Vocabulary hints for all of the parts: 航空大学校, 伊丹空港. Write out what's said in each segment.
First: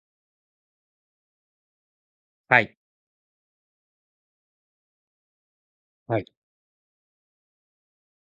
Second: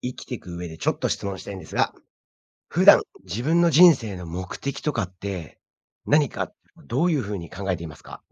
生きていく上でちょっと質問したいんですが、はい。普段自分の人生の目的とかっては何い。かどういうふうに考えていますか？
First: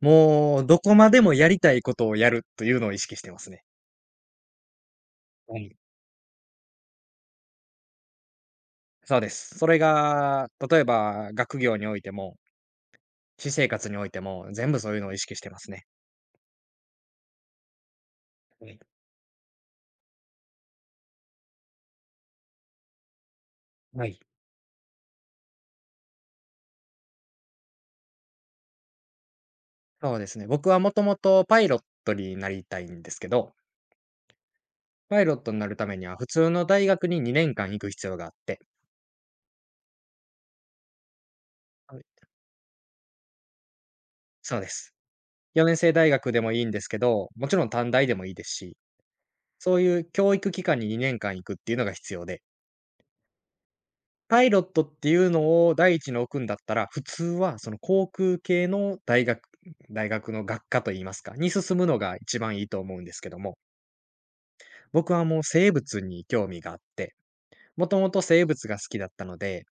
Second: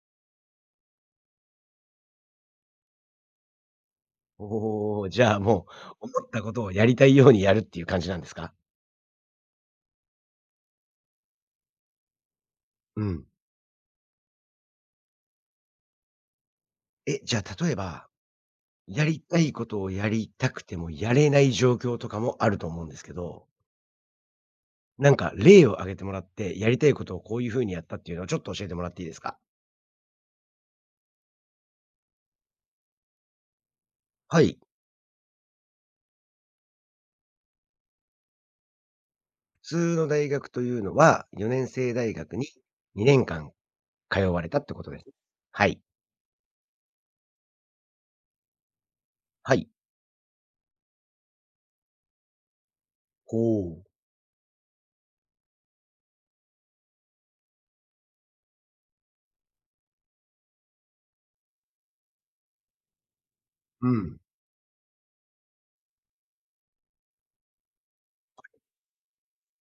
もう、どこまでもやりたいことをやるというのを意識してますね。おお、じゃあはもい。う思ったことをやりたいようにやるっていう感じなんですか？そうです。それが、例えば学業においても、うん。私生活においても、全部そういうのを意識してますね。え、じゃあ例えば、はい。やりたいことをやりたくてもやれない状況とかもあると思うんですけど、はい。なんか例を挙げてもらって、やりたいことをこういうふうにやったっていうのをちょっと教えてもらっていいですか？そうですね。僕はもともとパイロットになりたいんですけど、はい。パイロットになるためには普通の大学に2年間行く必要があって、普通の大学というのは、4年制はい。大学に2年間通われたそうっでてことす。です。は4い。年制大学でもいいんですけど、もちろん短大でもいいですし、はい。そういう教育機関に2年間行くっていうのが必要で、ほう。パイロットっていうのを第一に置くんだったら、普通はその航空系の大学の学科といいますか、に進むのが一番いいと思うんですけども、うん。僕はもう生物に興味があって、もともと生物が好きだったので、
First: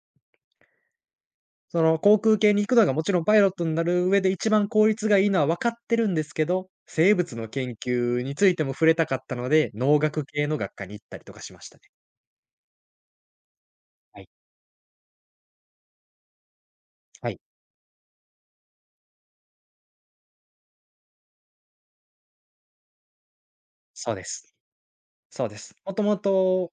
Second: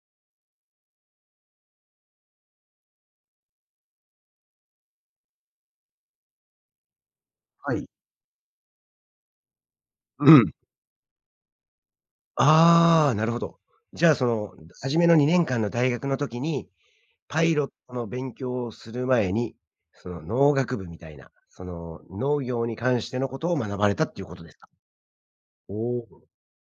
その航空系に行くのがもちろんパイロットになる上で一番効率がいいのは分かってるんですけど、生物のは研い。究についても触れたかったので、農学う系ん。の学科に行ったりとかしましたね。ああ、なるほど。じゃあ、はい。初めの2年間の大学の時に、はい。パイロットの勉強をする前に、その農学部みたいな、その農業に関してのことを学ばれたっそうていでうことです。すか？そうでおす。もともお。と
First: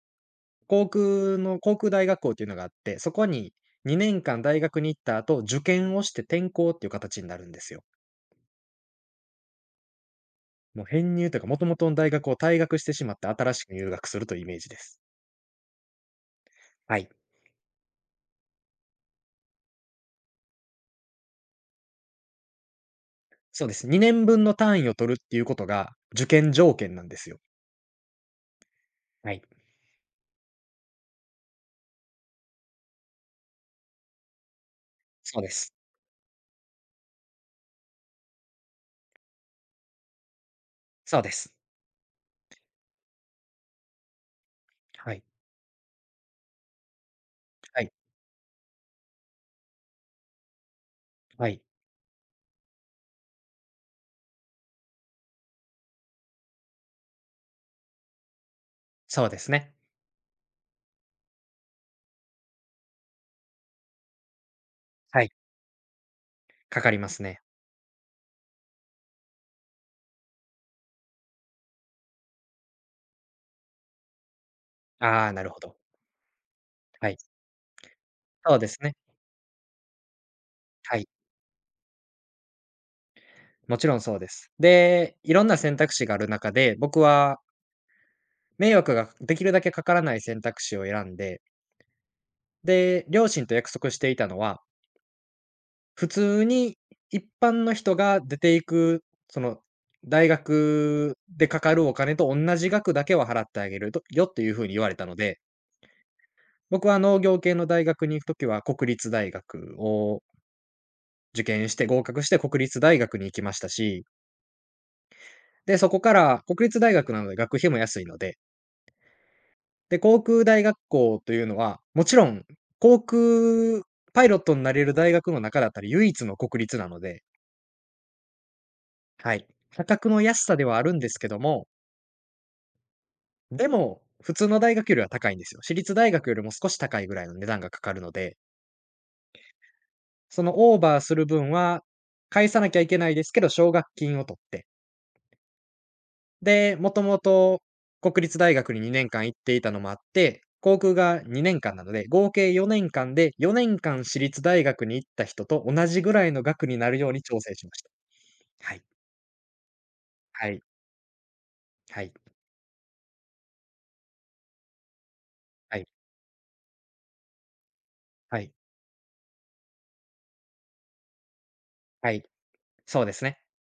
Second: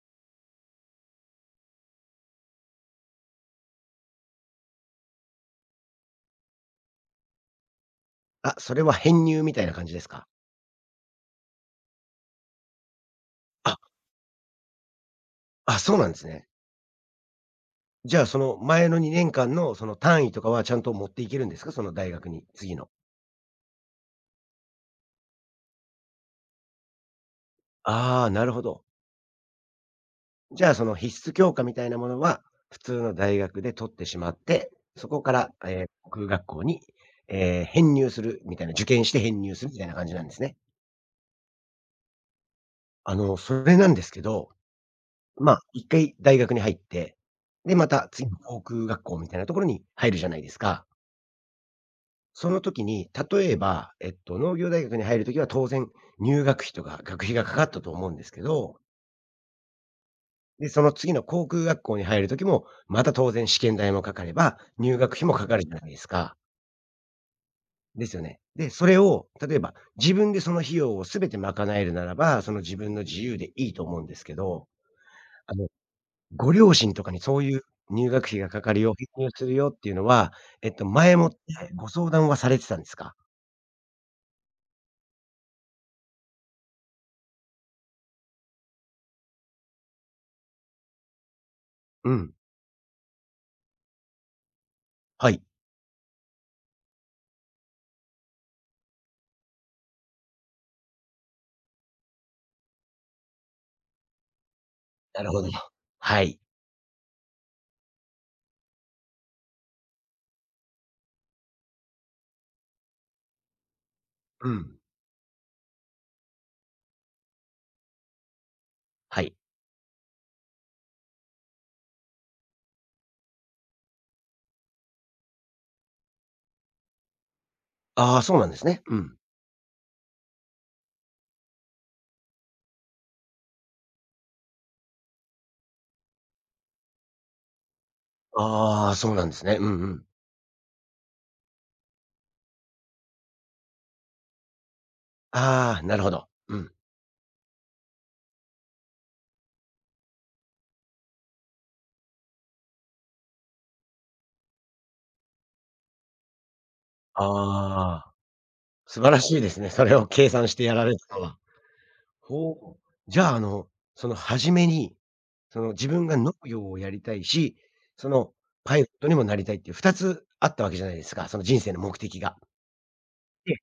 航空大学校っていうのがあって、そこに2年間大学に行った後、受験をして転校っていう形になるんですよ。あ、それは編入みたいな感じですか？もう編入というか、もともとの大学を退学してしまって新しくあ、入学するというイメージです。あ、そうなんですね。はい。じゃあ、その前の2年間のその単位とかはちゃんと持っていけるんですか？その大学に、次の。そうです。2年分の単位を取るっていうことが受験条件なんですよ。ああ、なるほど。はい。じゃあ、その必須教科みたいなものは、普通の大学で取ってしまって、そこかそうでら、す。航空学校に、編入するみたいな、受験して編入するみたいな感じなんですね。そうです。あの、それなんですけど、はい。まあ、一回大学に入って、で、はまい。た次の航空学校みたいなところに入るじゃないですか。はい。その時に、例えば、農業大学に入る時は当然、入学費とか学費がかかったと思うんですけどそうですね。で、その次の航空学校に入る時も、また当然試験代もかかれば、入学は費い。もかかるじゃないですか。かかりますね。ですよね。で、それを例えば自分でその費用を全て賄えるならば、その自分の自由でいいと思うんですけど、ああ、なるあほの、ど。ご両親とはかい。にそういう入学費がそうかでかするね。よ、返入するよっていうのは、はい。前もってご相談はされてたんですか？もちろんそうです。で、いろんな選択肢がある中で、僕は迷惑ができるだけかからない選択肢を選んで、うん、で、両親と約束していたのは、はい、普通に一般の人が出ていく、その、大学でかかるお金と同じ額だけは払ってあげるとよっていうふうに言われたのなるで、ほど。はい。僕は農業系の大学に行くときは国立大学を受験して合格して国立大学に行きましたし、うん、で、そこから国立大学なので学費も安いので、はい。で、航空大学校というのは、もちろん航空パイロットになれる大学の中だったら唯一の国立なので、ああ、そうなんですね。うん。はい。価格の安さではあるんですけども、でも、普通の大学よりは高いんですよ。私立大学よりも少し高いぐらいの値段がかかるので、ああ、そうなんですね。うんうん。そのオーバーする分は返さなきゃいけないですけど、奨学金を取って、ああ、なるほど。うん。で、もともと国立大学に2年間行っていたのもあって、航空が2年間なので、合計4年間で、4年間私立大学に行った人と同じぐらいの額になるように調整しました。ああ、はい。素晴らしいですね。それを計算はしい。てやられたのは。はい。ほう。じゃあ、その初めに、そのはい。自分が農業をやりたいし、そのはい。パイロットにもなりたいっていう2つあったわけじゃないですか、その人生の目は的い。が。そうですね。で、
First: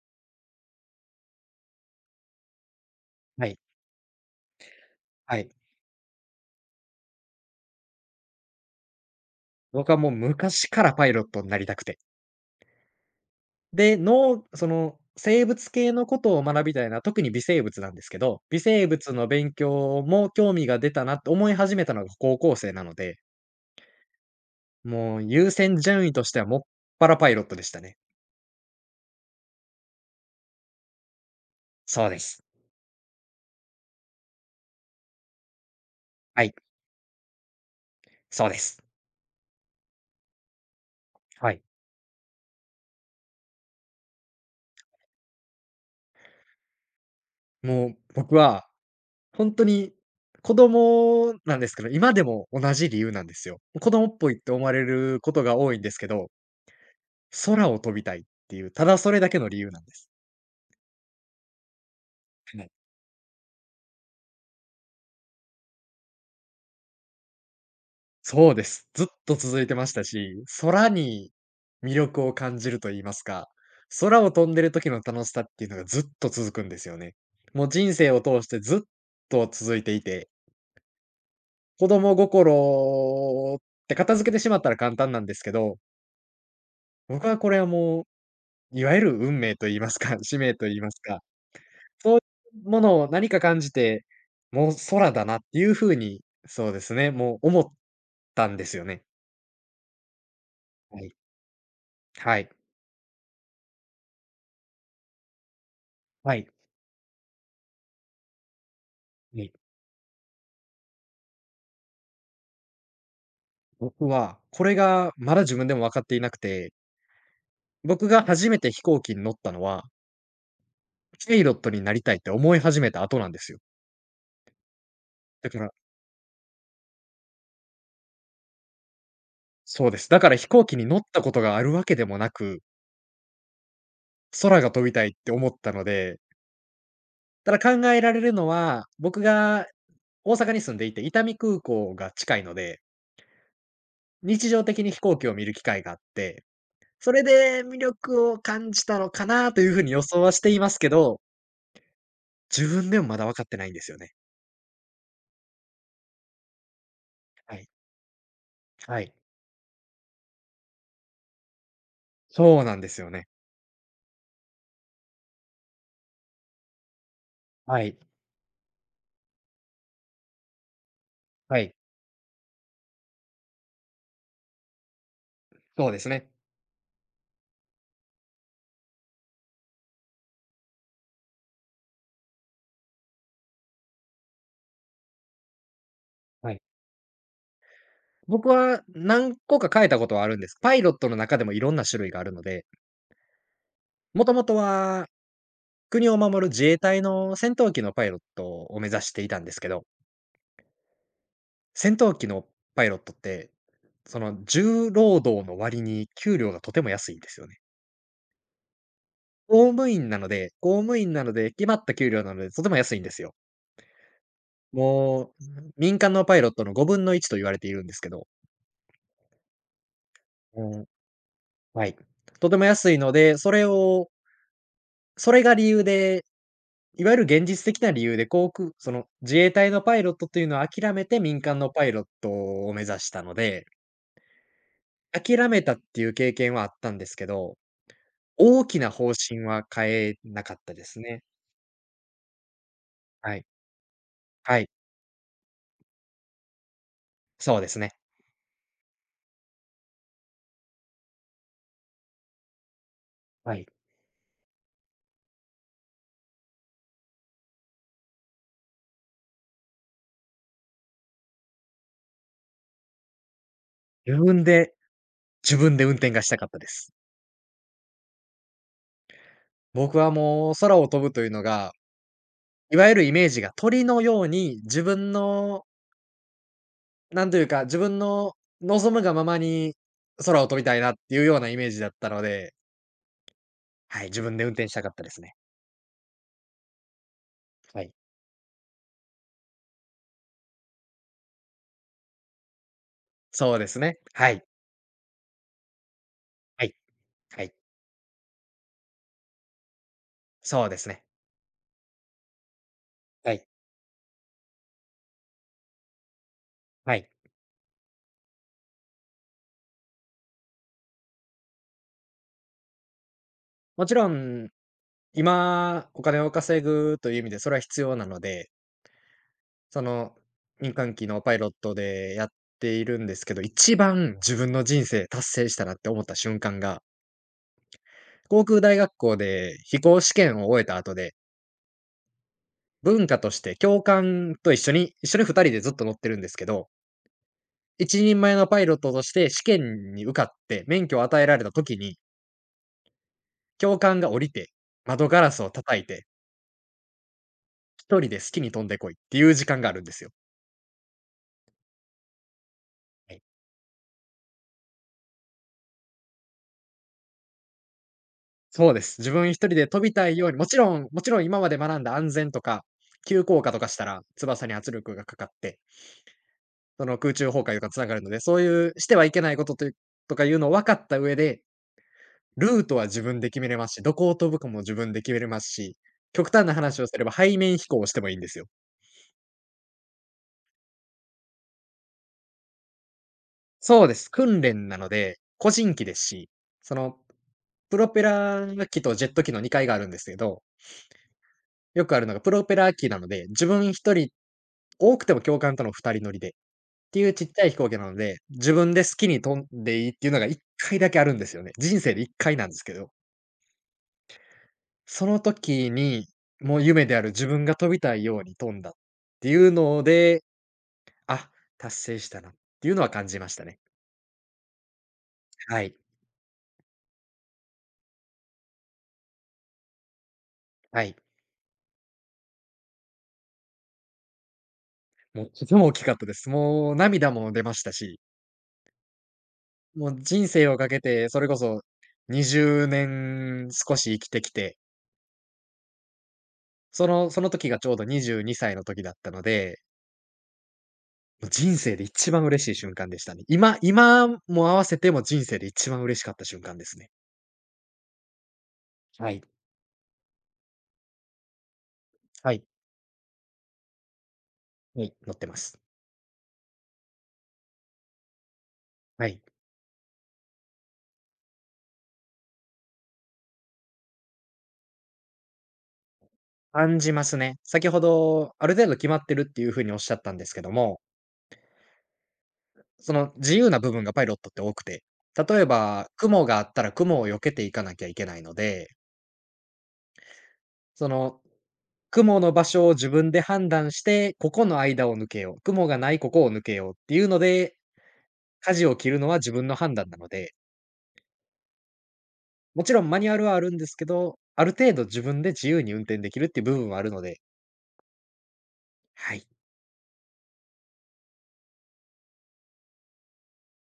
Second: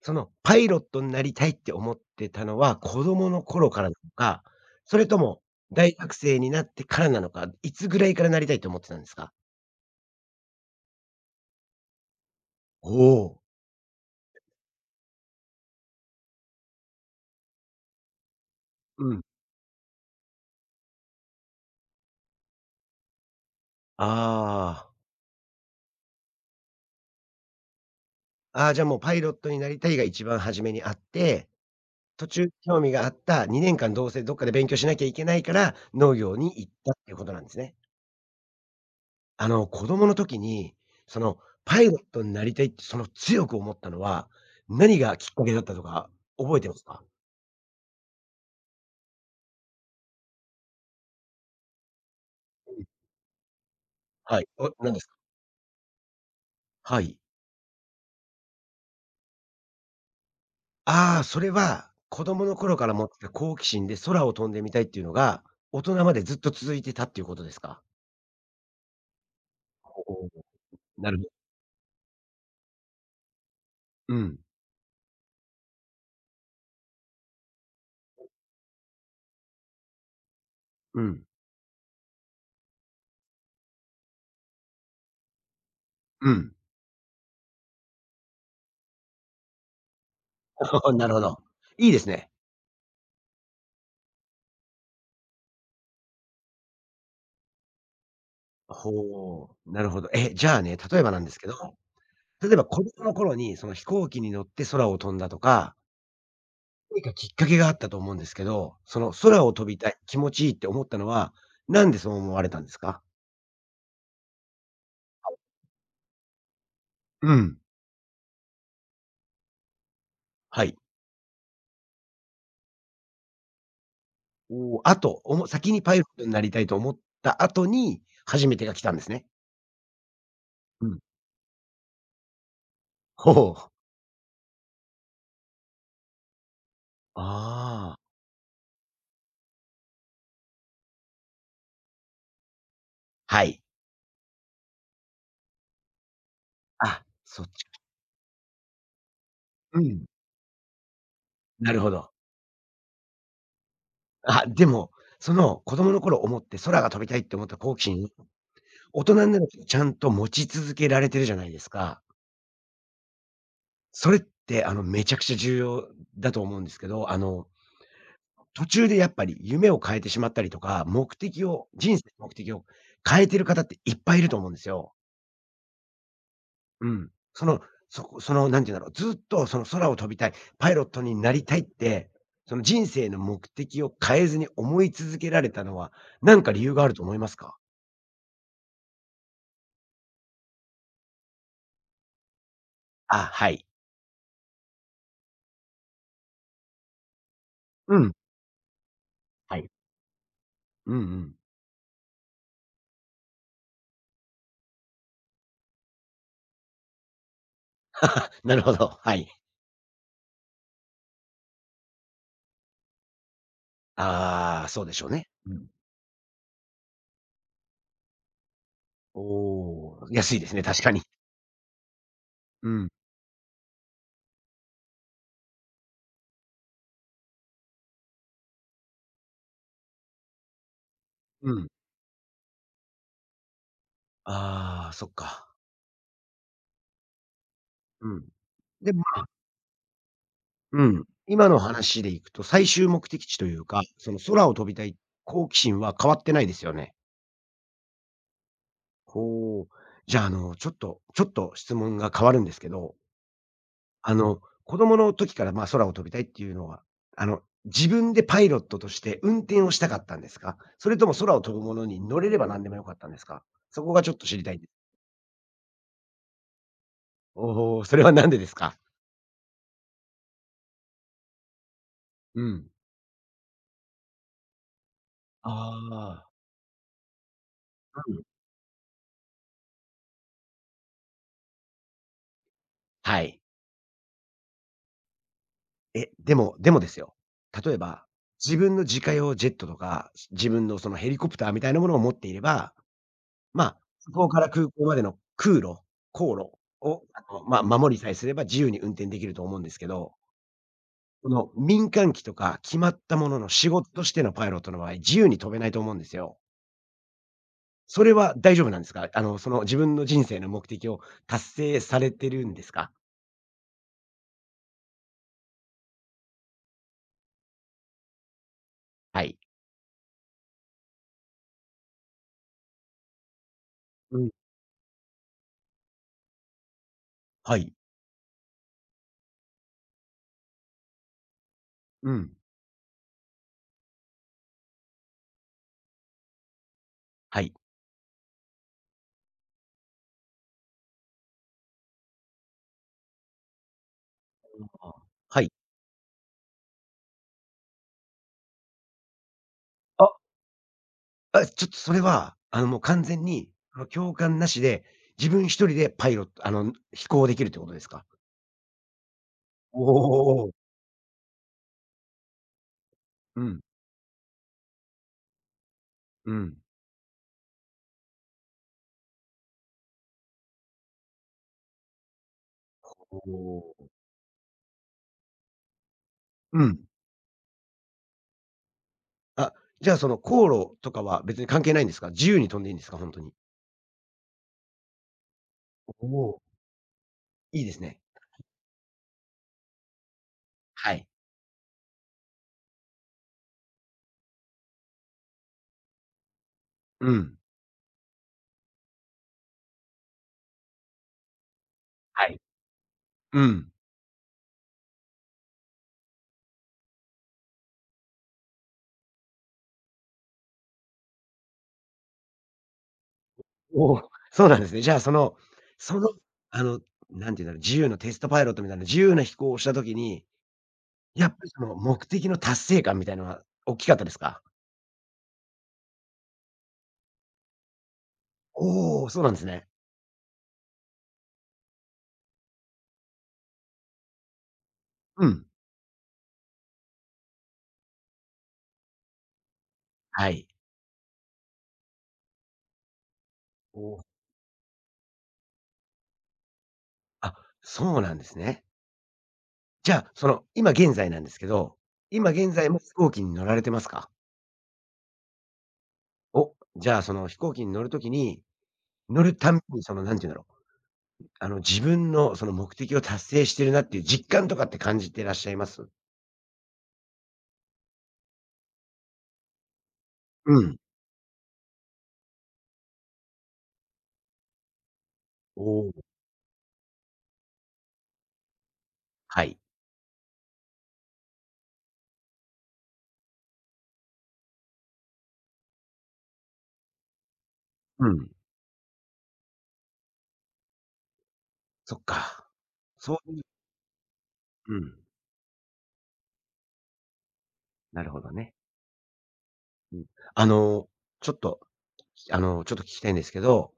そのパイロットになりたいって思ってたのは子供のはい。頃からなのか、それとはもい。大学生になってからなのか、いつぐらいからなりたいと思ってたんですか？僕はもう昔からパイロットになりたくて。おお。で、その、生物系のことを学びたいな、特に微生物なんですけど、微生う物ん。の勉強も興味が出たなって思い始めたのが高校生なので、ああ。もう優先順位としてはもっぱらパイロットでしたね。ああ、じゃあもうパイロットになりたいが一番初めにあってそうで途す。中興味があった2年間どうせどっかで勉強しなきゃいけないから、農業はにい、行ったっていうことなんですね。そうです。子供の時に、その、はい。パイロットになりたいってその強く思ったのは、何がきっかけだったとか覚えてますか？もう僕は本当に子供なんですけど、今でもう同ん、じ理由なんですよ。子供っぽいはっい。て思お、われ何ですか？ることが多いんですけど、はい。空を飛びたいっていう、ただそれだけの理由なんです。ああ、それは子供の頃から持ってた好奇心で空を飛んでみたいっていうのが、大人までずっと続いてたっていうことですか？そうです。ずっと続いてましたおお、し、空なるほど。に魅力を感じると言いますか、う空をん、飛んでる時の楽しさっていうのがずっと続くんですよね。もう人生を通してずっと続いていて、うん、子供心って片付けてしまったら簡単なんですけど、うん。僕はこれはもう、いわゆる運命と言いますか、使命と言いま すなるほか、ど。いいですそういね。うものを何か感じて、もう空だなっていう風に、そうですね、もう思ったんですよね。ほう、なるほど。え、じゃあね、例はえばい。なんですけど、はい。例えば子供の頃にその飛行機に乗って空を飛んだとか、はい。何かきっかけがあったと思うんですけど、その空を飛びたい、気持ちいいって思ったのは、なんでそう思われたんですか？僕は、これがまだ自分でも分かっていなくて、うん、僕が初めて飛行機に乗ったのは、はい。パイロットになりたいって思い始めた後なんですよ。おお、あと、おもだか先らにパイロットになりたいと思った後に、初めてが来たんですね。そうです。だから飛行機うに乗ん。ったことがあるわけでもなく、ほう。空が飛びたいって思ったので、ただ考ああ、えられるのは、僕が大阪に住んでいて、伊丹空港が近いので、はい。日常的に飛行機を見る機会があって、あ、それそっでち、魅力を感じたのかなというう風に予ん。想はしていますけど、なるほど。自分でもまだ分かってないんですよね。あ、でも、その子供の頃思って空が飛びたいって思ったはい。好奇心、は大い。人になるとちゃんと持ち続けられてるじゃないですか。そうなんですよね。それって、めちゃくちゃ重要だと思うんですけど、はい、途中でやっぱり夢を変えてしまったりとか、目的はを、い。人生の目的を変えてる方っていっぱいいると思うんですよ。そうですね。うん。その、そこその、なんて言うんだろう、ずっとその空を飛びたい、パイロットになりたいって、その人生の目的を変えずに思い続けられたのは、なんかは理い。由があると思いますか？僕は何個か変えたことはあるんです。パイロットの中でもいろんな種類があるので、あ、はい。もともとは国を守る自衛隊の戦闘機のうパイん。ロットを目指していたんではすけい。ど、うんうん。戦闘機のパイロットって、その重労働の割に給料がとても安いんですよね。なるほど、はい。公務員なので、決まった給料なのでとても安いんですよ。ああ、そうでしょうね。もう、うん。民間のパイロットの5分の1と言われているんですけど。おお。安いですね、確かに。はい。とてもうん。安いので、それを、それが理由で、いわゆる現実的な理由で、航空その、自衛隊のパイロットというのを諦めて民う間ん。のパイロットを目指したので、ああ、そっ諦か。めたっていう経験はあったんですけど、うん。大きなで、ま方あ、針は変えなかったうですん、ね。今の話でいくと、最終目的は地とい。いうか、その空をは飛い。びたい好奇心は変わってないですよね。そうですね。ほう。じゃあ、ちょっとちょっと質問が変わるんですけど、はい。あの、子供の時から、ま、空を飛びたいっていうのは、自分でパイロットとして運転をしたかったんですか？それとも空を飛ぶものに乗れれば何でもよかったんですか？そこがちょっ自と知り分たいんです。で自分で運転がしたかったです。おお、それはなんでですか？僕はもう空を飛ぶというのが、うん。いわゆるイメージが鳥のように自分あのあ。なんというか、自分うん。の望むがままに空を飛びたいなっていうようなイメージだったので、はい。はい、自分で運転したかったですね。え、でもでもですよ、例えはい。ば、自分の自家用ジェットとか、自分のそのヘリコプターみたいなものを持っていれば、そうまであ、すね。そこはかい。ら空港までの航路はい。を、はい。ま、守りさえすれば自由に運転できると思うんですけど、そうですね。この民間機とか決まったもはのい。の仕事としてのパイロットの場合、自由に飛べないと思うんですよ。はい。それは大丈夫なんですか？その自分の人生の目的を達成されてるんですか？もちろん、今、お金を稼ぐという意味でそれは必要なので、はい。その、民間機のパイロットでやっているんですけど、一番うん、自分の人生達成したなって思った瞬間が、はい。航空大学校で飛行試験を終えた後でうん。文化として教官と一緒に二人でずっと乗ってるんですけど、はい。一人前のパイロットとして試験に受かって免許を与えられた時に、教官が降りて、ああ、窓ガラはスをい。叩いて、一人で好きに飛んでこいっていう時間があるんですよ。あ、あ、ちょっとそれは、もう完は全い。に、共感なしで、自分一人でパイロットあの、飛行できるってことですか？そうです。自分一人でお飛びたいように、もお。ちろんもちろん今まで学んだ安全とか、急う降下ん、とかしたら、翼に圧力がかかって、うん。その空中崩壊とかつながるので、そういうしてはいけないことというとかいうのを分かった上でルートは自お分で決めれますし、お。どこを飛ぶかも自分で決めれますし、極端なう話ん。をすれば背面飛行をしてもいいんですよ。あ、じゃあ、その航路とかは別に関係ないんですか？自由に飛んでいいんですか？ほんとに。そうです。訓練なので、個人機ですおし、お。その、いいでプすロね。ペラ機とジェット機の2階があるんですけど、はい。よくあるのがプロペラ機なので、自分1人、多くても教官との2人乗りでっていううちっん。ちゃい飛行機なので、自分で好きに飛んでいいっていうのが1回だけあるんですよね。人生で1は回い。なんですけど、うん。その時に、もう夢である自分が飛びたいように飛んだっていうので、あ、達成したなっていうのは感じましたね。おお。そうなんですね。じゃあ、はい。その、あの、なんて言うんだろう、自由のテストパイロットみたいな自由な飛行をした時に、はい。やっぱりその目的の達成感みたいのは大きかったですか？もうとても大きかったです。もう涙も出ましたし、おお、そうなんですね。もう人生をかけて、それこそ20年少し生きてきて、うん。その時がちょうど22歳の時だったので、はい。もう人生で一番嬉しい瞬間でしたね。今おお。今も合わせても人生で一番嬉しかった瞬間ですね。あ、そうなんですね。はい。じゃあ、その今現在なんですけど、今はい。現在も飛行機に乗られてますか？はい、乗ってます。お、じゃあその飛行機に乗るときに、はい。乗るたんびにその何て言うんだろう、あの自分のその目的を達成してるなっていう実感とかって感じてらっしゃいます？感じますね。先ほど、ある程度決まってるっていう風におっしゃったんですけどうん。も、その、自由な部分がパイロットって多くて、例えおば、お、雲があったら雲を避けていかなきゃいけないので、はい。その、雲の場所を自分で判断して、ここの間を抜けよう、雲がないここを抜けようっていうので、うん。舵を切るのは自分の判断なので、そっか。もちろんマニュそアルうはあいう、るんですけど、あるう程度ん、自分で自由に運転できるっていう部分はあるので、なるほどね。はい。うん。あの、ちょっとあの、ちょっと聞きたいんですけど、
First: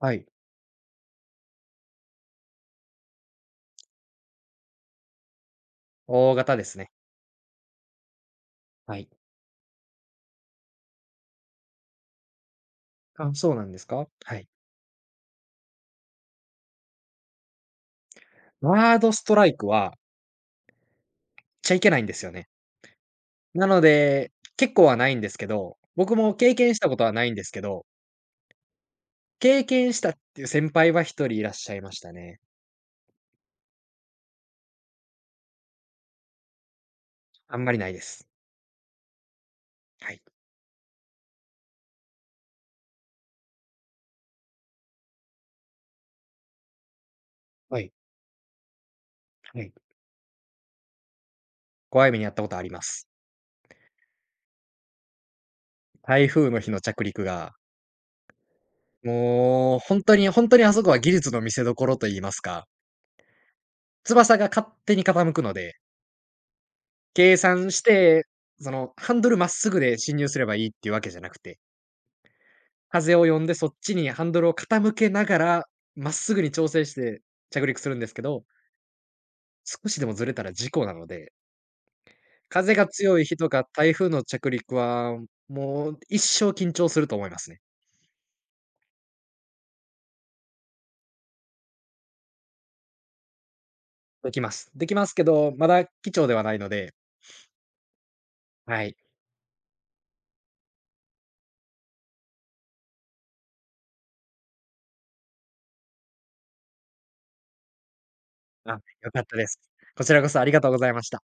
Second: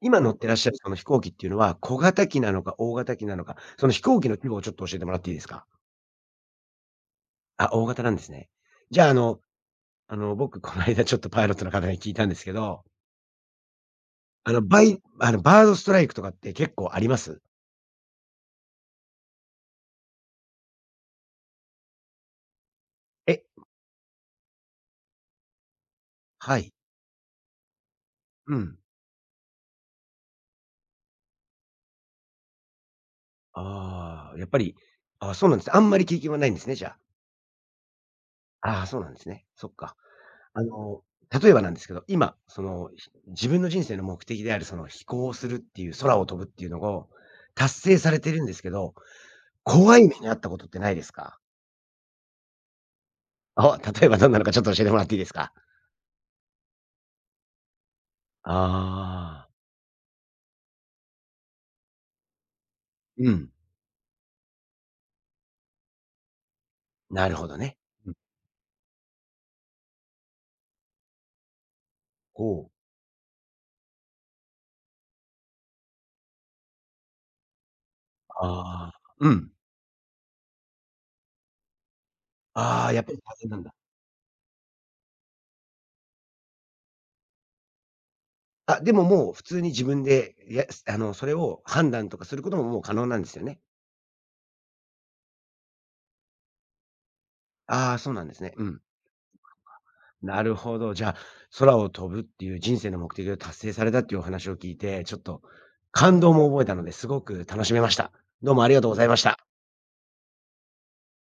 は今い。乗ってらっしゃるその飛行機っていうのは、小型機なのか大型機なのか、その飛行機の規模をちょっと教えてもらっていいですか？大型ですね。あ、大型なんですね。はじゃい。あ、あの、僕この間ちょっとパイロットの方に聞いたんですけど、あ、そうなんですか？はい。あの、バードストライクとかって結構あります？ワードストライクは、っちゃいけないんですよね。え、なので、結構はないんですけど、僕も経はい。験したことはないんですけど、うん。経験したっていう先輩は一人いらっしゃいましたね。ああ、やっぱり、あ、そうなんですね。あんまり経験はないんですね、じゃあんまりないです。あ。ああ、そうなんですね。そっか。はい。あの、例えばなんですけど、今、自分の人生の目的である、その、飛行をするっていう、空を飛ぶっていうのを達はい。成されてるんですけど、はい。怖い目に遭ったことってないですか？怖い目に遭ったことあります。あ、例えばどんなのかちょっと教えてもらっていいですか？台風の日の着陸が、ああ。もうほんとにほんとにあそこは技術の見せ所と言いますか、うん、翼が勝手に傾くので、なる計ほど算ね。しうん。て、そのハンドルまっすぐで進入すればいいっていうわけじゃなくて、こう。風を読んでそっちにハンドルを傾けながら、まっすぐに調整して着陸するんですけど、ああ、うん。少しでもずれたら事故なので、風あがあ、やっぱり強い日風となんかだ。台風の着陸は、もう一生緊張すると思いますね。あ、でももう普通に自分で、あの、それを判断とかすることももう可能なんですよね。できます。できますけど、まだ機長ではないので、ああ、そうなんですね。うん。はい。なるほど。じゃあ、空を飛ぶっていう人生の目的を達成されたっていうお話を聞いて、ちょっと感動も覚えたので、すごく楽しめました。どうもありあ、がとうござい良まかしったた。です。こちらこそありがとうございました。